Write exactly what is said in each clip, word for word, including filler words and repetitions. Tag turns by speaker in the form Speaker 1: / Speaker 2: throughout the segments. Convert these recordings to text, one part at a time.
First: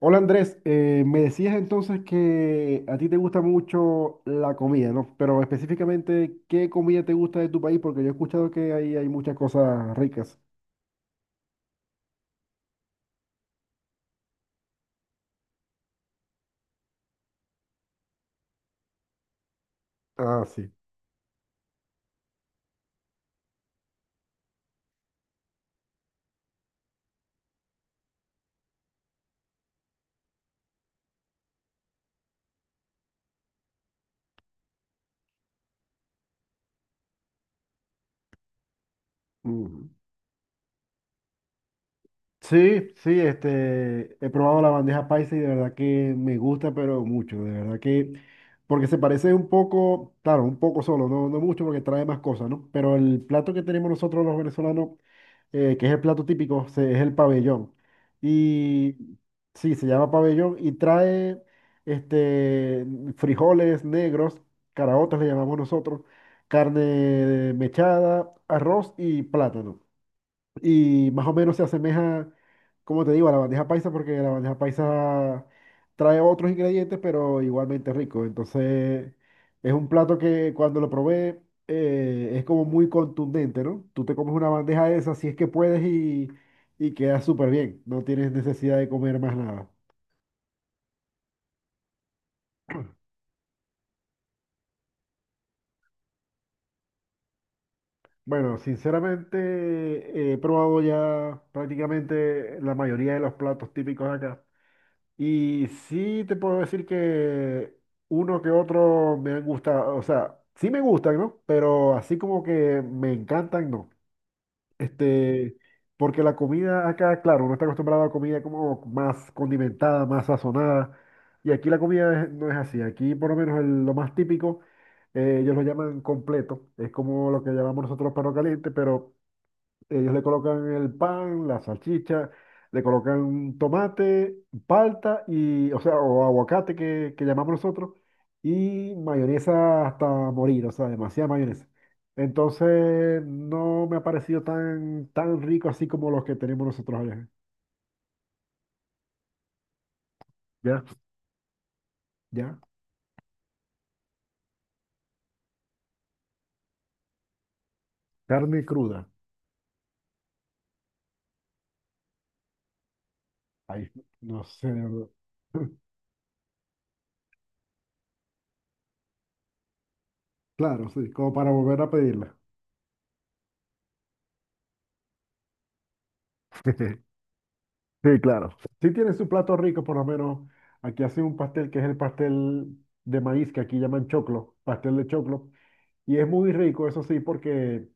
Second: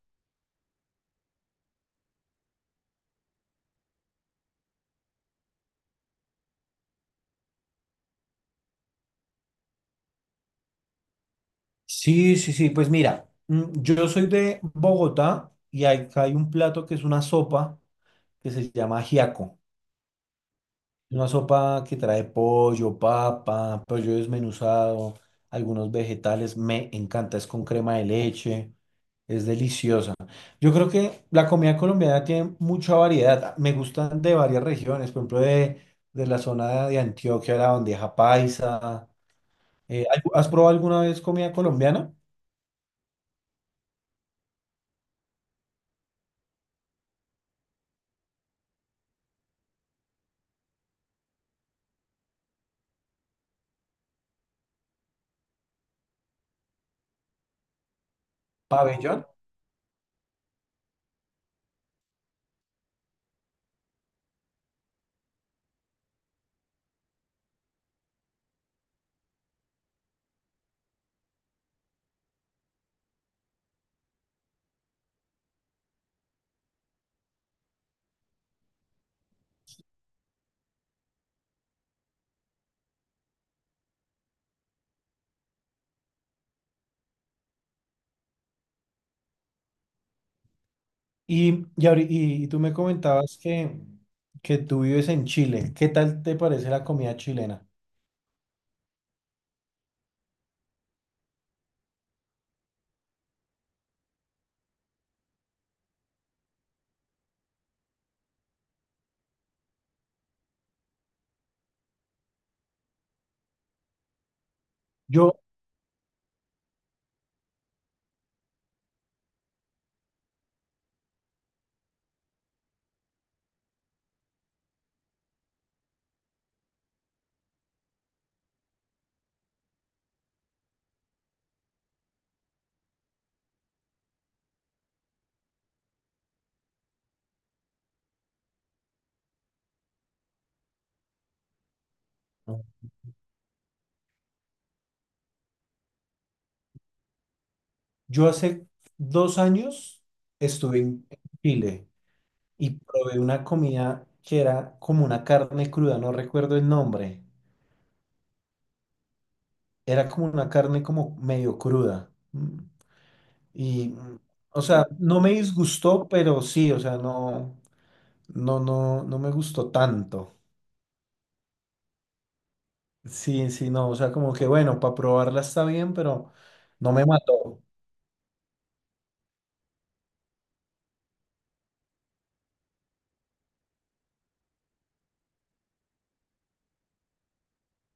Speaker 1: Hola Andrés, eh, me decías entonces que a ti te gusta mucho la comida, ¿no? Pero específicamente, ¿qué comida te gusta de tu país? Porque yo he escuchado que ahí hay muchas cosas ricas.
Speaker 2: Sí, sí, sí, pues mira, mm, yo soy de Bogotá y hay- acá hay un plato que es una sopa que se llama ajiaco.
Speaker 1: Ah, sí.
Speaker 2: Es una sopa que trae pollo, papa, pollo desmenuzado, algunos vegetales. Me encanta, es con crema de leche, es deliciosa. Yo creo que la comida colombiana tiene mucha variedad. Me gustan de varias regiones, por ejemplo, de, de la zona de Antioquia, la bandeja paisa. Eh, ¿Has probado alguna vez comida colombiana?
Speaker 1: Sí, sí, este, he probado la bandeja paisa y de verdad que me gusta, pero mucho, de verdad que, porque se parece un poco, claro, un poco solo, no, no mucho porque trae más cosas, ¿no? Pero el plato que tenemos nosotros los venezolanos, eh, que es el plato típico, se- es el pabellón. Y
Speaker 2: Pabellón.
Speaker 1: sí, se llama pabellón y trae, este, frijoles negros, caraotas le llamamos nosotros, carne mechada, arroz y plátano y más o menos se asemeja, como te digo, a la bandeja paisa porque la bandeja paisa trae otros ingredientes, pero igualmente rico. Entonces, es un plato que cuando lo probé eh, es como muy contundente, ¿no? Tú te comes una bandeja de esas si es que puedes y, y queda súper bien. No tienes necesidad de comer más nada.
Speaker 2: Y, y, ahori- y- y tú me comentabas que, que tú vives en Chile. ¿Qué tal te parece la comida chilena?
Speaker 1: Bueno, sinceramente he probado ya prácticamente la mayoría de los platos típicos de acá. Y sí te puedo decir que uno que otro me han gustado, o sea, sí me gustan, ¿no? Pero así como que me encantan, no.
Speaker 2: Yo,
Speaker 1: Este, Porque la comida acá, claro, uno está acostumbrado a comida como más condimentada, más sazonada, y aquí la comida es- no es así. Aquí por lo menos el- lo más típico, eh, ellos lo llaman completo, es como lo que llamamos nosotros perro caliente, pero ellos le colocan el pan, la salchicha, le colocan tomate, palta y, o sea, o aguacate que, que llamamos nosotros, y mayonesa hasta morir, o sea, demasiada mayonesa. Entonces, no me ha parecido tan, tan rico así como los que tenemos nosotros allá.
Speaker 2: yo hace dos años estuve
Speaker 1: Ya,
Speaker 2: en en Chile
Speaker 1: ya.
Speaker 2: y probé una comida que era como una carne cruda, no recuerdo el nombre.
Speaker 1: Carne cruda.
Speaker 2: Era como una carne como medio cruda. Mm,
Speaker 1: Ahí,
Speaker 2: Y, mm,
Speaker 1: no
Speaker 2: o
Speaker 1: sé de
Speaker 2: sea,
Speaker 1: verdad.
Speaker 2: no me disgustó, pero sí, o sea, no, no, no, no me gustó tanto.
Speaker 1: Claro, sí, como para volver a pedirla.
Speaker 2: Sí, sí, no, o sea, como que bueno, para probarla está bien, pero no me mató.
Speaker 1: Sí, claro. Sí tiene su plato rico, por lo menos. Aquí hacen un pastel que es el pastel de maíz, que aquí llaman choclo, pastel de choclo. Y es muy rico, eso sí, porque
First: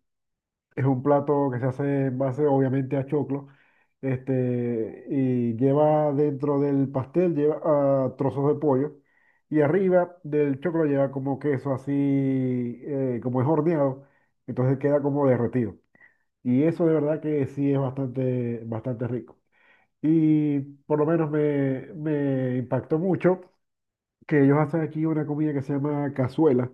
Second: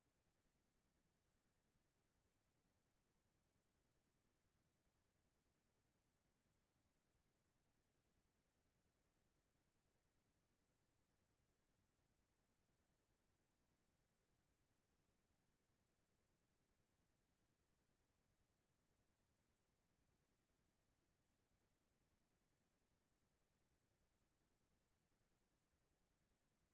Speaker 1: es un plato que se hace en base, obviamente, a choclo. Este, y lleva dentro del pastel, lleva ah, trozos de pollo. Y arriba del choclo lleva como queso así, eh, como es horneado. Entonces queda como derretido. Y eso de verdad que sí es bastante, bastante rico. Y por lo menos me, me impactó mucho que ellos hacen aquí una comida que se llama cazuela,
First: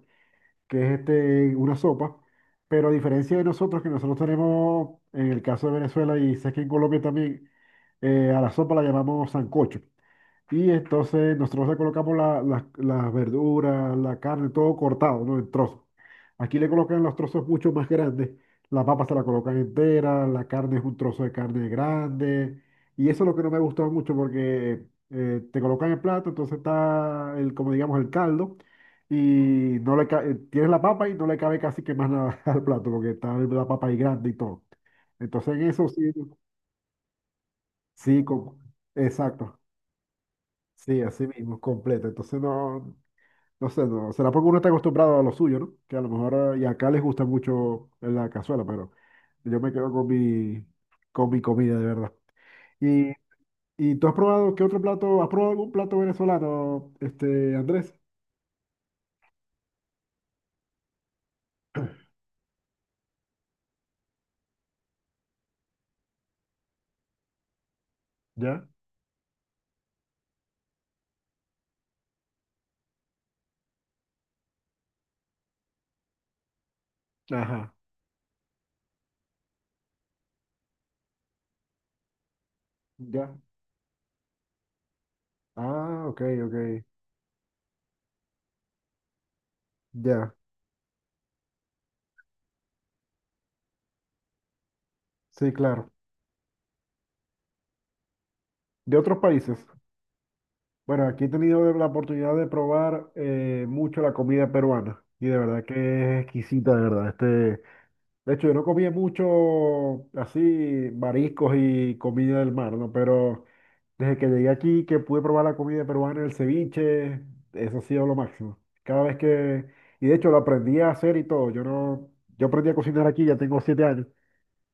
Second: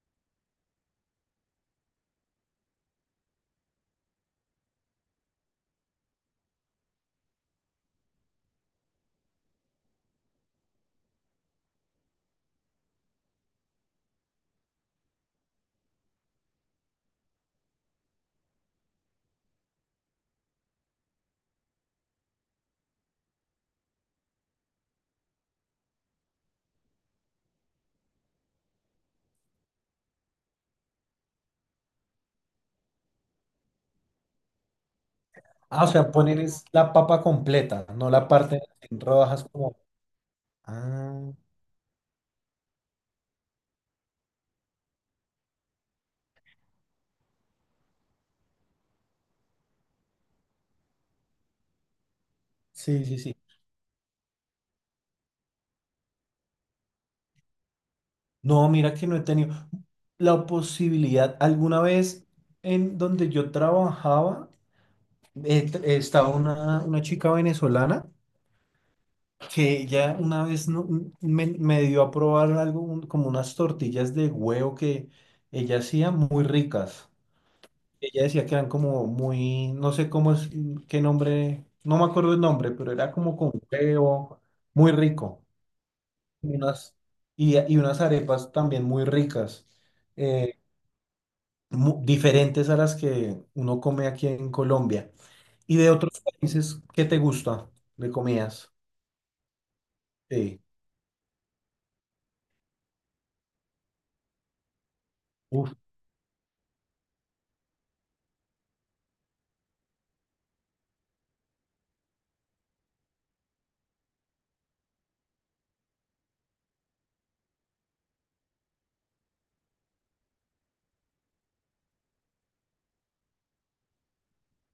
Speaker 1: que es este, una sopa, pero a diferencia de nosotros, que nosotros tenemos, en el caso de Venezuela y sé que en Colombia también, eh, a la sopa la llamamos sancocho. Y entonces nosotros le colocamos la- la- las verduras, la carne, todo cortado, ¿no? En trozos. Aquí le colocan los trozos mucho más grandes. La papa se la colocan entera, la carne es un trozo de carne grande. Y eso es lo que no me ha gustado mucho porque eh, te colocan el plato, entonces está el, como digamos, el caldo y no le ca- eh, tienes la papa y no le cabe casi que más nada al plato, porque está la papa ahí grande y todo. Entonces en
Speaker 2: Ah, o
Speaker 1: eso
Speaker 2: sea,
Speaker 1: sí,
Speaker 2: poner es la papa completa, no
Speaker 1: sí,
Speaker 2: la
Speaker 1: com-
Speaker 2: parte en rodajas
Speaker 1: exacto,
Speaker 2: como…
Speaker 1: sí, así
Speaker 2: Ah,
Speaker 1: mismo, completo. Entonces no, no sé, no, será porque uno está acostumbrado a lo suyo, ¿no? Que a lo mejor, eh, y acá les gusta mucho la cazuela, pero yo me quedo con mi, con mi comida, de verdad.
Speaker 2: sí,
Speaker 1: ¿Y,
Speaker 2: sí, sí.
Speaker 1: y tú has probado qué otro plato? ¿Has probado algún plato venezolano, este, Andrés?
Speaker 2: No, mira que no he tenido la posibilidad. Alguna vez en donde yo trabajaba, eh, t- estaba una, una chica venezolana
Speaker 1: ¿Ya?
Speaker 2: que ella una vez no- me, me dio a probar algo, un- como unas tortillas de huevo que ella hacía muy ricas.
Speaker 1: Ajá.
Speaker 2: Ella decía que eran como muy, no sé cómo es, qué nombre, no me acuerdo el nombre, pero era como
Speaker 1: ¿Ya?
Speaker 2: con huevo, muy rico.
Speaker 1: Ah, ok,
Speaker 2: Y
Speaker 1: ok.
Speaker 2: unas, y, y unas arepas también muy ricas,
Speaker 1: Ya,
Speaker 2: eh, mu- diferentes a las que uno come aquí en Colombia.
Speaker 1: sí,
Speaker 2: ¿Y de
Speaker 1: claro.
Speaker 2: otros países qué te gusta de comidas?
Speaker 1: De otros países.
Speaker 2: Sí,
Speaker 1: Bueno, aquí he tenido la oportunidad de probar eh, mucho la comida peruana y de verdad
Speaker 2: uf,
Speaker 1: que es exquisita, de verdad. Este, de hecho, yo no comía mucho así mariscos y comida del mar, ¿no? Pero desde que llegué aquí, que pude probar la comida peruana, el ceviche, eso ha sido lo máximo. Cada vez que, y de hecho lo aprendí a hacer y todo. Yo no, yo aprendí a cocinar aquí, ya tengo siete años.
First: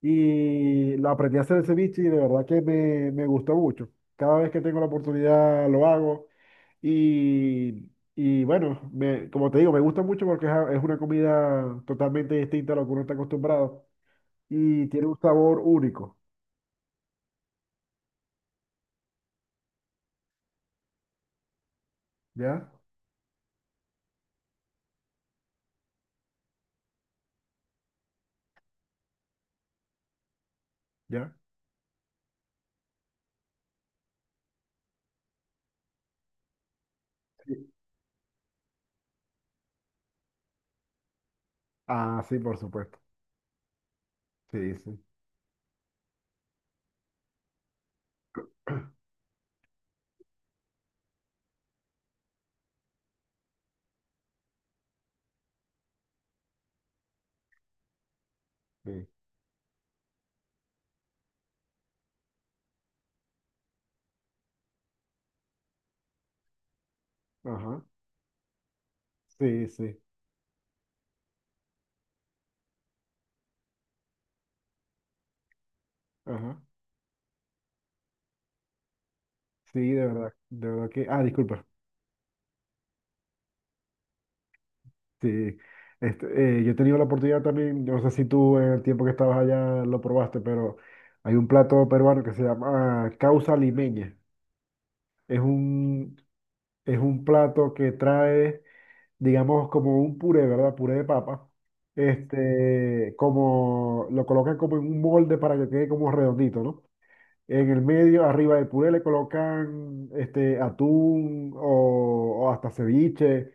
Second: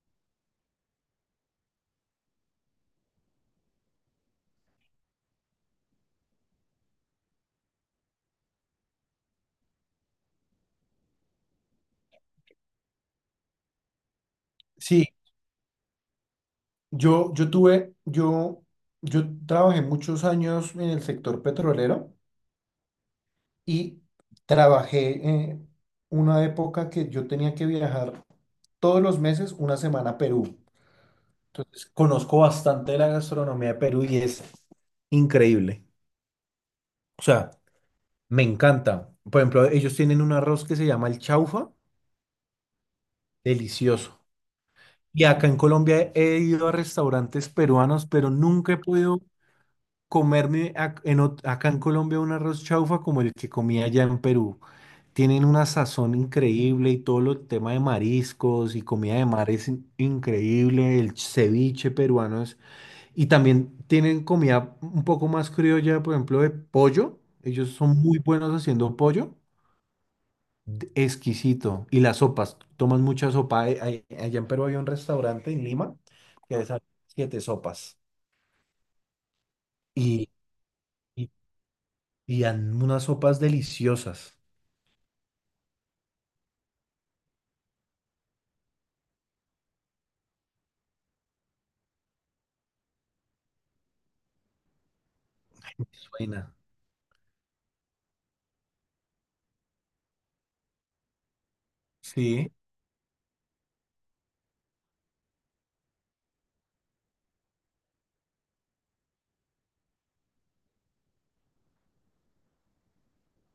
Speaker 1: Y lo aprendí a hacer el ceviche y de verdad que me, me gusta mucho. Cada vez que tengo la oportunidad lo hago y, y bueno, me, como te digo, me gusta mucho porque es, a- es una comida totalmente distinta a lo que uno está acostumbrado y tiene
Speaker 2: sí,
Speaker 1: un sabor único,
Speaker 2: yo, yo tuve, yo, yo trabajé muchos años en el sector petrolero.
Speaker 1: ¿ya?
Speaker 2: Y trabajé eh, una época que yo tenía que viajar todos los meses una semana a Perú.
Speaker 1: ¿Ya?
Speaker 2: Entonces, conozco bastante de la gastronomía de Perú y es increíble. O sea,
Speaker 1: Sí.
Speaker 2: me encanta. Por ejemplo, ellos tienen un arroz que se llama el chaufa,
Speaker 1: Ah, sí, por supuesto.
Speaker 2: delicioso.
Speaker 1: Sí, sí.
Speaker 2: Y acá en Colombia he ido a restaurantes peruanos, pero nunca he podido comerme ac- en ot- acá en Colombia un arroz chaufa como el que comía allá en Perú. Tienen una sazón increíble y todo lo tema de mariscos y
Speaker 1: Sí.
Speaker 2: comida de mar es in- increíble, el ceviche peruano es- y también tienen comida un poco más criolla, por ejemplo, de pollo. Ellos
Speaker 1: Ajá.
Speaker 2: son muy buenos haciendo pollo,
Speaker 1: Sí, sí.
Speaker 2: d- exquisito. Y las sopas, toman mucha sopa. Ay- ay- Allá en Perú había un restaurante en Lima que
Speaker 1: Ajá.
Speaker 2: hacía siete sopas
Speaker 1: Sí, de
Speaker 2: y,
Speaker 1: verdad. De verdad que. Ah,
Speaker 2: y,
Speaker 1: disculpa.
Speaker 2: y dan unas sopas deliciosas.
Speaker 1: Sí, este, eh, yo he tenido la oportunidad también, yo no sé si tú en el tiempo que estabas allá lo probaste, pero hay un plato peruano que se llama causa limeña. Es un,
Speaker 2: Suena.
Speaker 1: es un plato que trae, digamos, como un puré, ¿verdad? Puré de papa.
Speaker 2: Sí.
Speaker 1: Este, como lo colocan como en un molde para que quede como redondito, ¿no? En el medio, arriba del puré, le colocan este, atún o, o hasta ceviche.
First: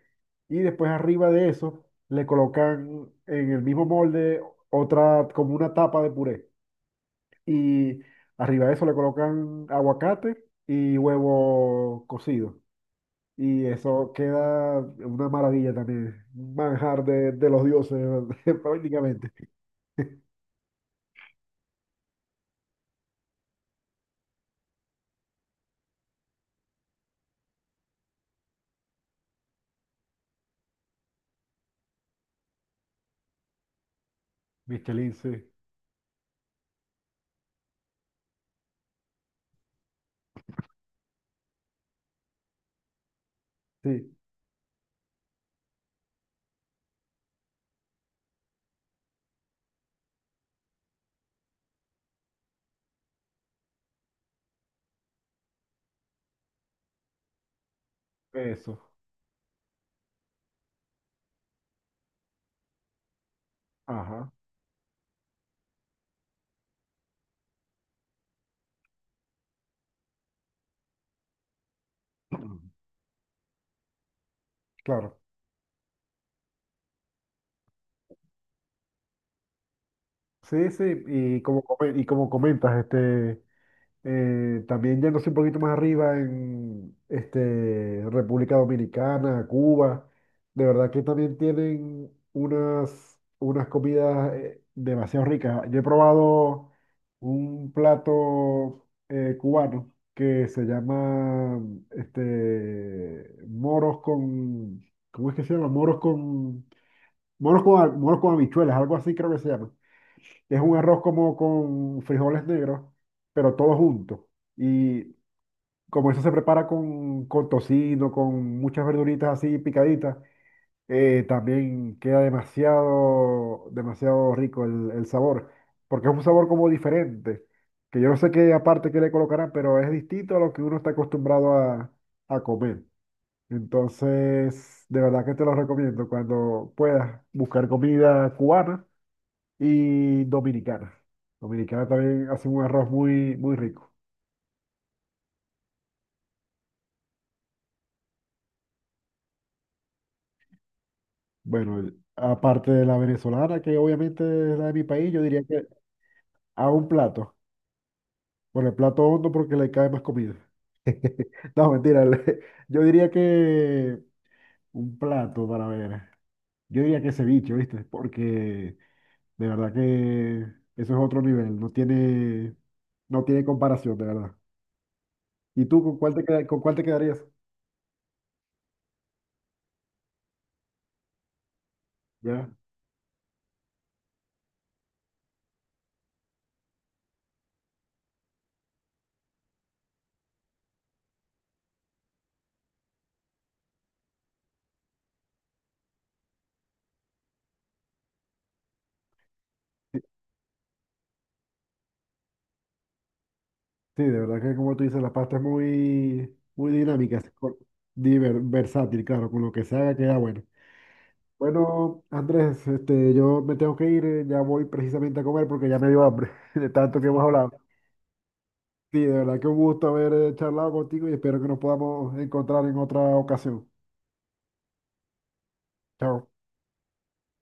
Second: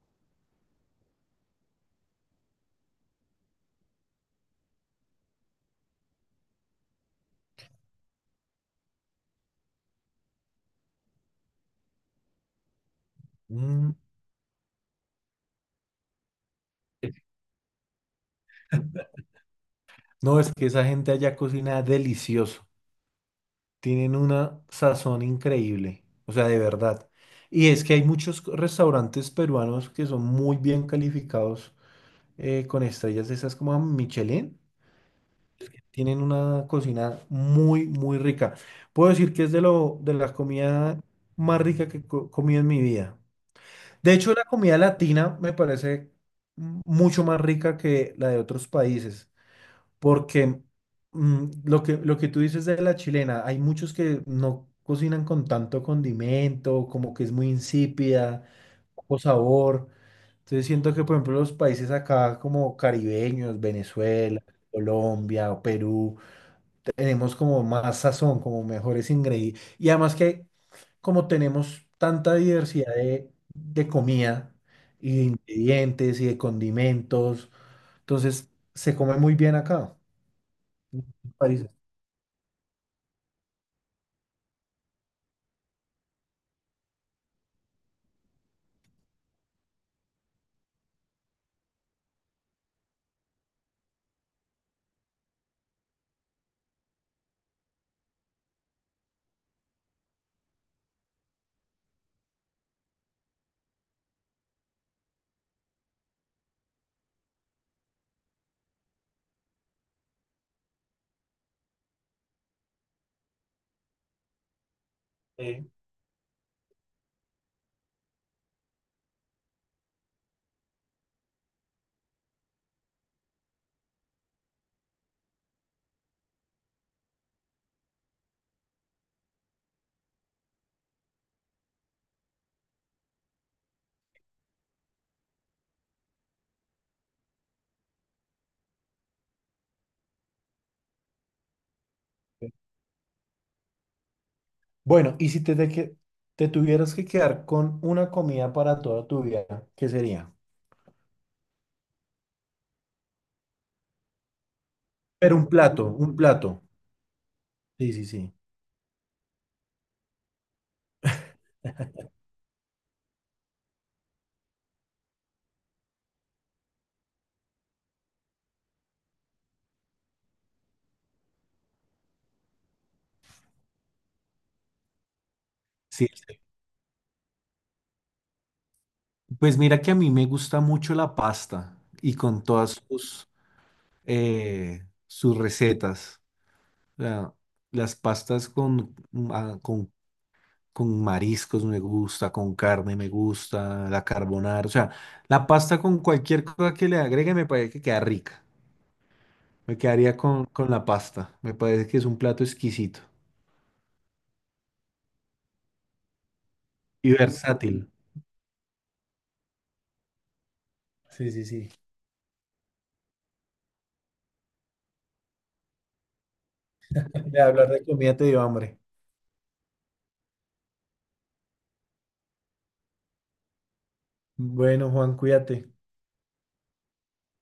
Speaker 1: Y después arriba de eso, le colocan en el mismo molde otra, como una tapa de puré. Y arriba de eso le colocan aguacate y huevo cocido. Y
Speaker 2: Mm.
Speaker 1: eso queda una maravilla también. Un manjar de, de los dioses, prácticamente.
Speaker 2: No, es que esa gente allá cocina delicioso. Tienen una sazón increíble. O sea, de verdad. Y es que hay muchos co- restaurantes peruanos que son muy bien calificados eh, con estrellas de esas como Michelin.
Speaker 1: Michelin, sí.
Speaker 2: Tienen una cocina muy, muy rica. Puedo decir que es de lo, de la comida más rica que co- comí en mi vida.
Speaker 1: Sí,
Speaker 2: De hecho, la comida latina me parece mm, mucho más rica que la de otros países, porque mm, lo que, lo que tú dices de la chilena, hay muchos que no cocinan con tanto condimento, como que es muy insípida,
Speaker 1: eso.
Speaker 2: poco sabor. Entonces siento que, por ejemplo, los países acá como caribeños,
Speaker 1: Ajá.
Speaker 2: Venezuela, Colombia o Perú, tenemos como más sazón, como mejores ingredientes. Y además que como tenemos tanta diversidad de, de comida
Speaker 1: Claro.
Speaker 2: y de ingredientes y de condimentos, entonces se come muy bien acá.
Speaker 1: Sí, sí, y como,
Speaker 2: Países.
Speaker 1: come- y como comentas, este, eh, también yéndose un poquito más arriba en este, República Dominicana, Cuba, de verdad que también tienen unas, unas comidas eh, demasiado ricas. Yo he probado un plato eh, cubano que se llama este, moros con, ¿cómo es que se llama? Moros con, moros con, moros con habichuelas, algo así creo que se llama. Es un arroz como con frijoles negros, pero todo junto. Y como eso se prepara con, con tocino, con muchas verduritas así picaditas, eh, también queda demasiado, demasiado rico el, el sabor, porque es un sabor como diferente, que yo no sé qué aparte que le colocarán, pero es distinto a lo que uno está acostumbrado a, a comer. Entonces, de verdad que te lo recomiendo. Cuando puedas buscar comida cubana y dominicana. Dominicana también hace un arroz muy, muy rico.
Speaker 2: Bueno, y si te, te, que- te tuvieras que quedar con una comida para toda tu vida, ¿qué sería?
Speaker 1: Bueno, el- aparte de la venezolana, que obviamente es la de mi país, yo
Speaker 2: Pero
Speaker 1: diría
Speaker 2: un
Speaker 1: que
Speaker 2: plato, un plato.
Speaker 1: a un plato,
Speaker 2: Sí, sí, sí.
Speaker 1: por el plato hondo porque le cae más comida. No, mentira, le- yo diría que un plato para ver. Yo diría que ceviche, ¿viste? Porque de verdad que eso es otro nivel, no tiene, no tiene comparación, de verdad. ¿Y tú con
Speaker 2: Sí,
Speaker 1: cuál te
Speaker 2: sí.
Speaker 1: queda- con cuál te quedarías?
Speaker 2: Pues mira que a mí me gusta mucho la pasta y con
Speaker 1: ¿Ya?
Speaker 2: todas sus, eh, sus recetas. O sea, las pastas con, mm, ah, con, con mariscos me gusta, con carne me gusta, la carbonara. O sea, la pasta con cualquier cosa que le agregue me parece que queda rica. Me quedaría con, con la pasta. Me parece que es un plato exquisito
Speaker 1: Sí, de verdad que como tú dices, la pasta es muy, muy
Speaker 2: y
Speaker 1: dinámica, es co-
Speaker 2: versátil.
Speaker 1: diver- versátil, claro, con lo que se haga queda bueno.
Speaker 2: Sí, sí, sí.
Speaker 1: Bueno, Andrés, este, yo me tengo que ir, eh, ya voy precisamente a comer porque ya me dio hambre de tanto que hemos
Speaker 2: De
Speaker 1: hablado.
Speaker 2: hablar de comida te dio hambre.
Speaker 1: Sí, de verdad que un gusto haber eh, charlado contigo y espero que nos podamos encontrar en otra ocasión.
Speaker 2: Bueno, Juan, cuídate.
Speaker 1: Chao.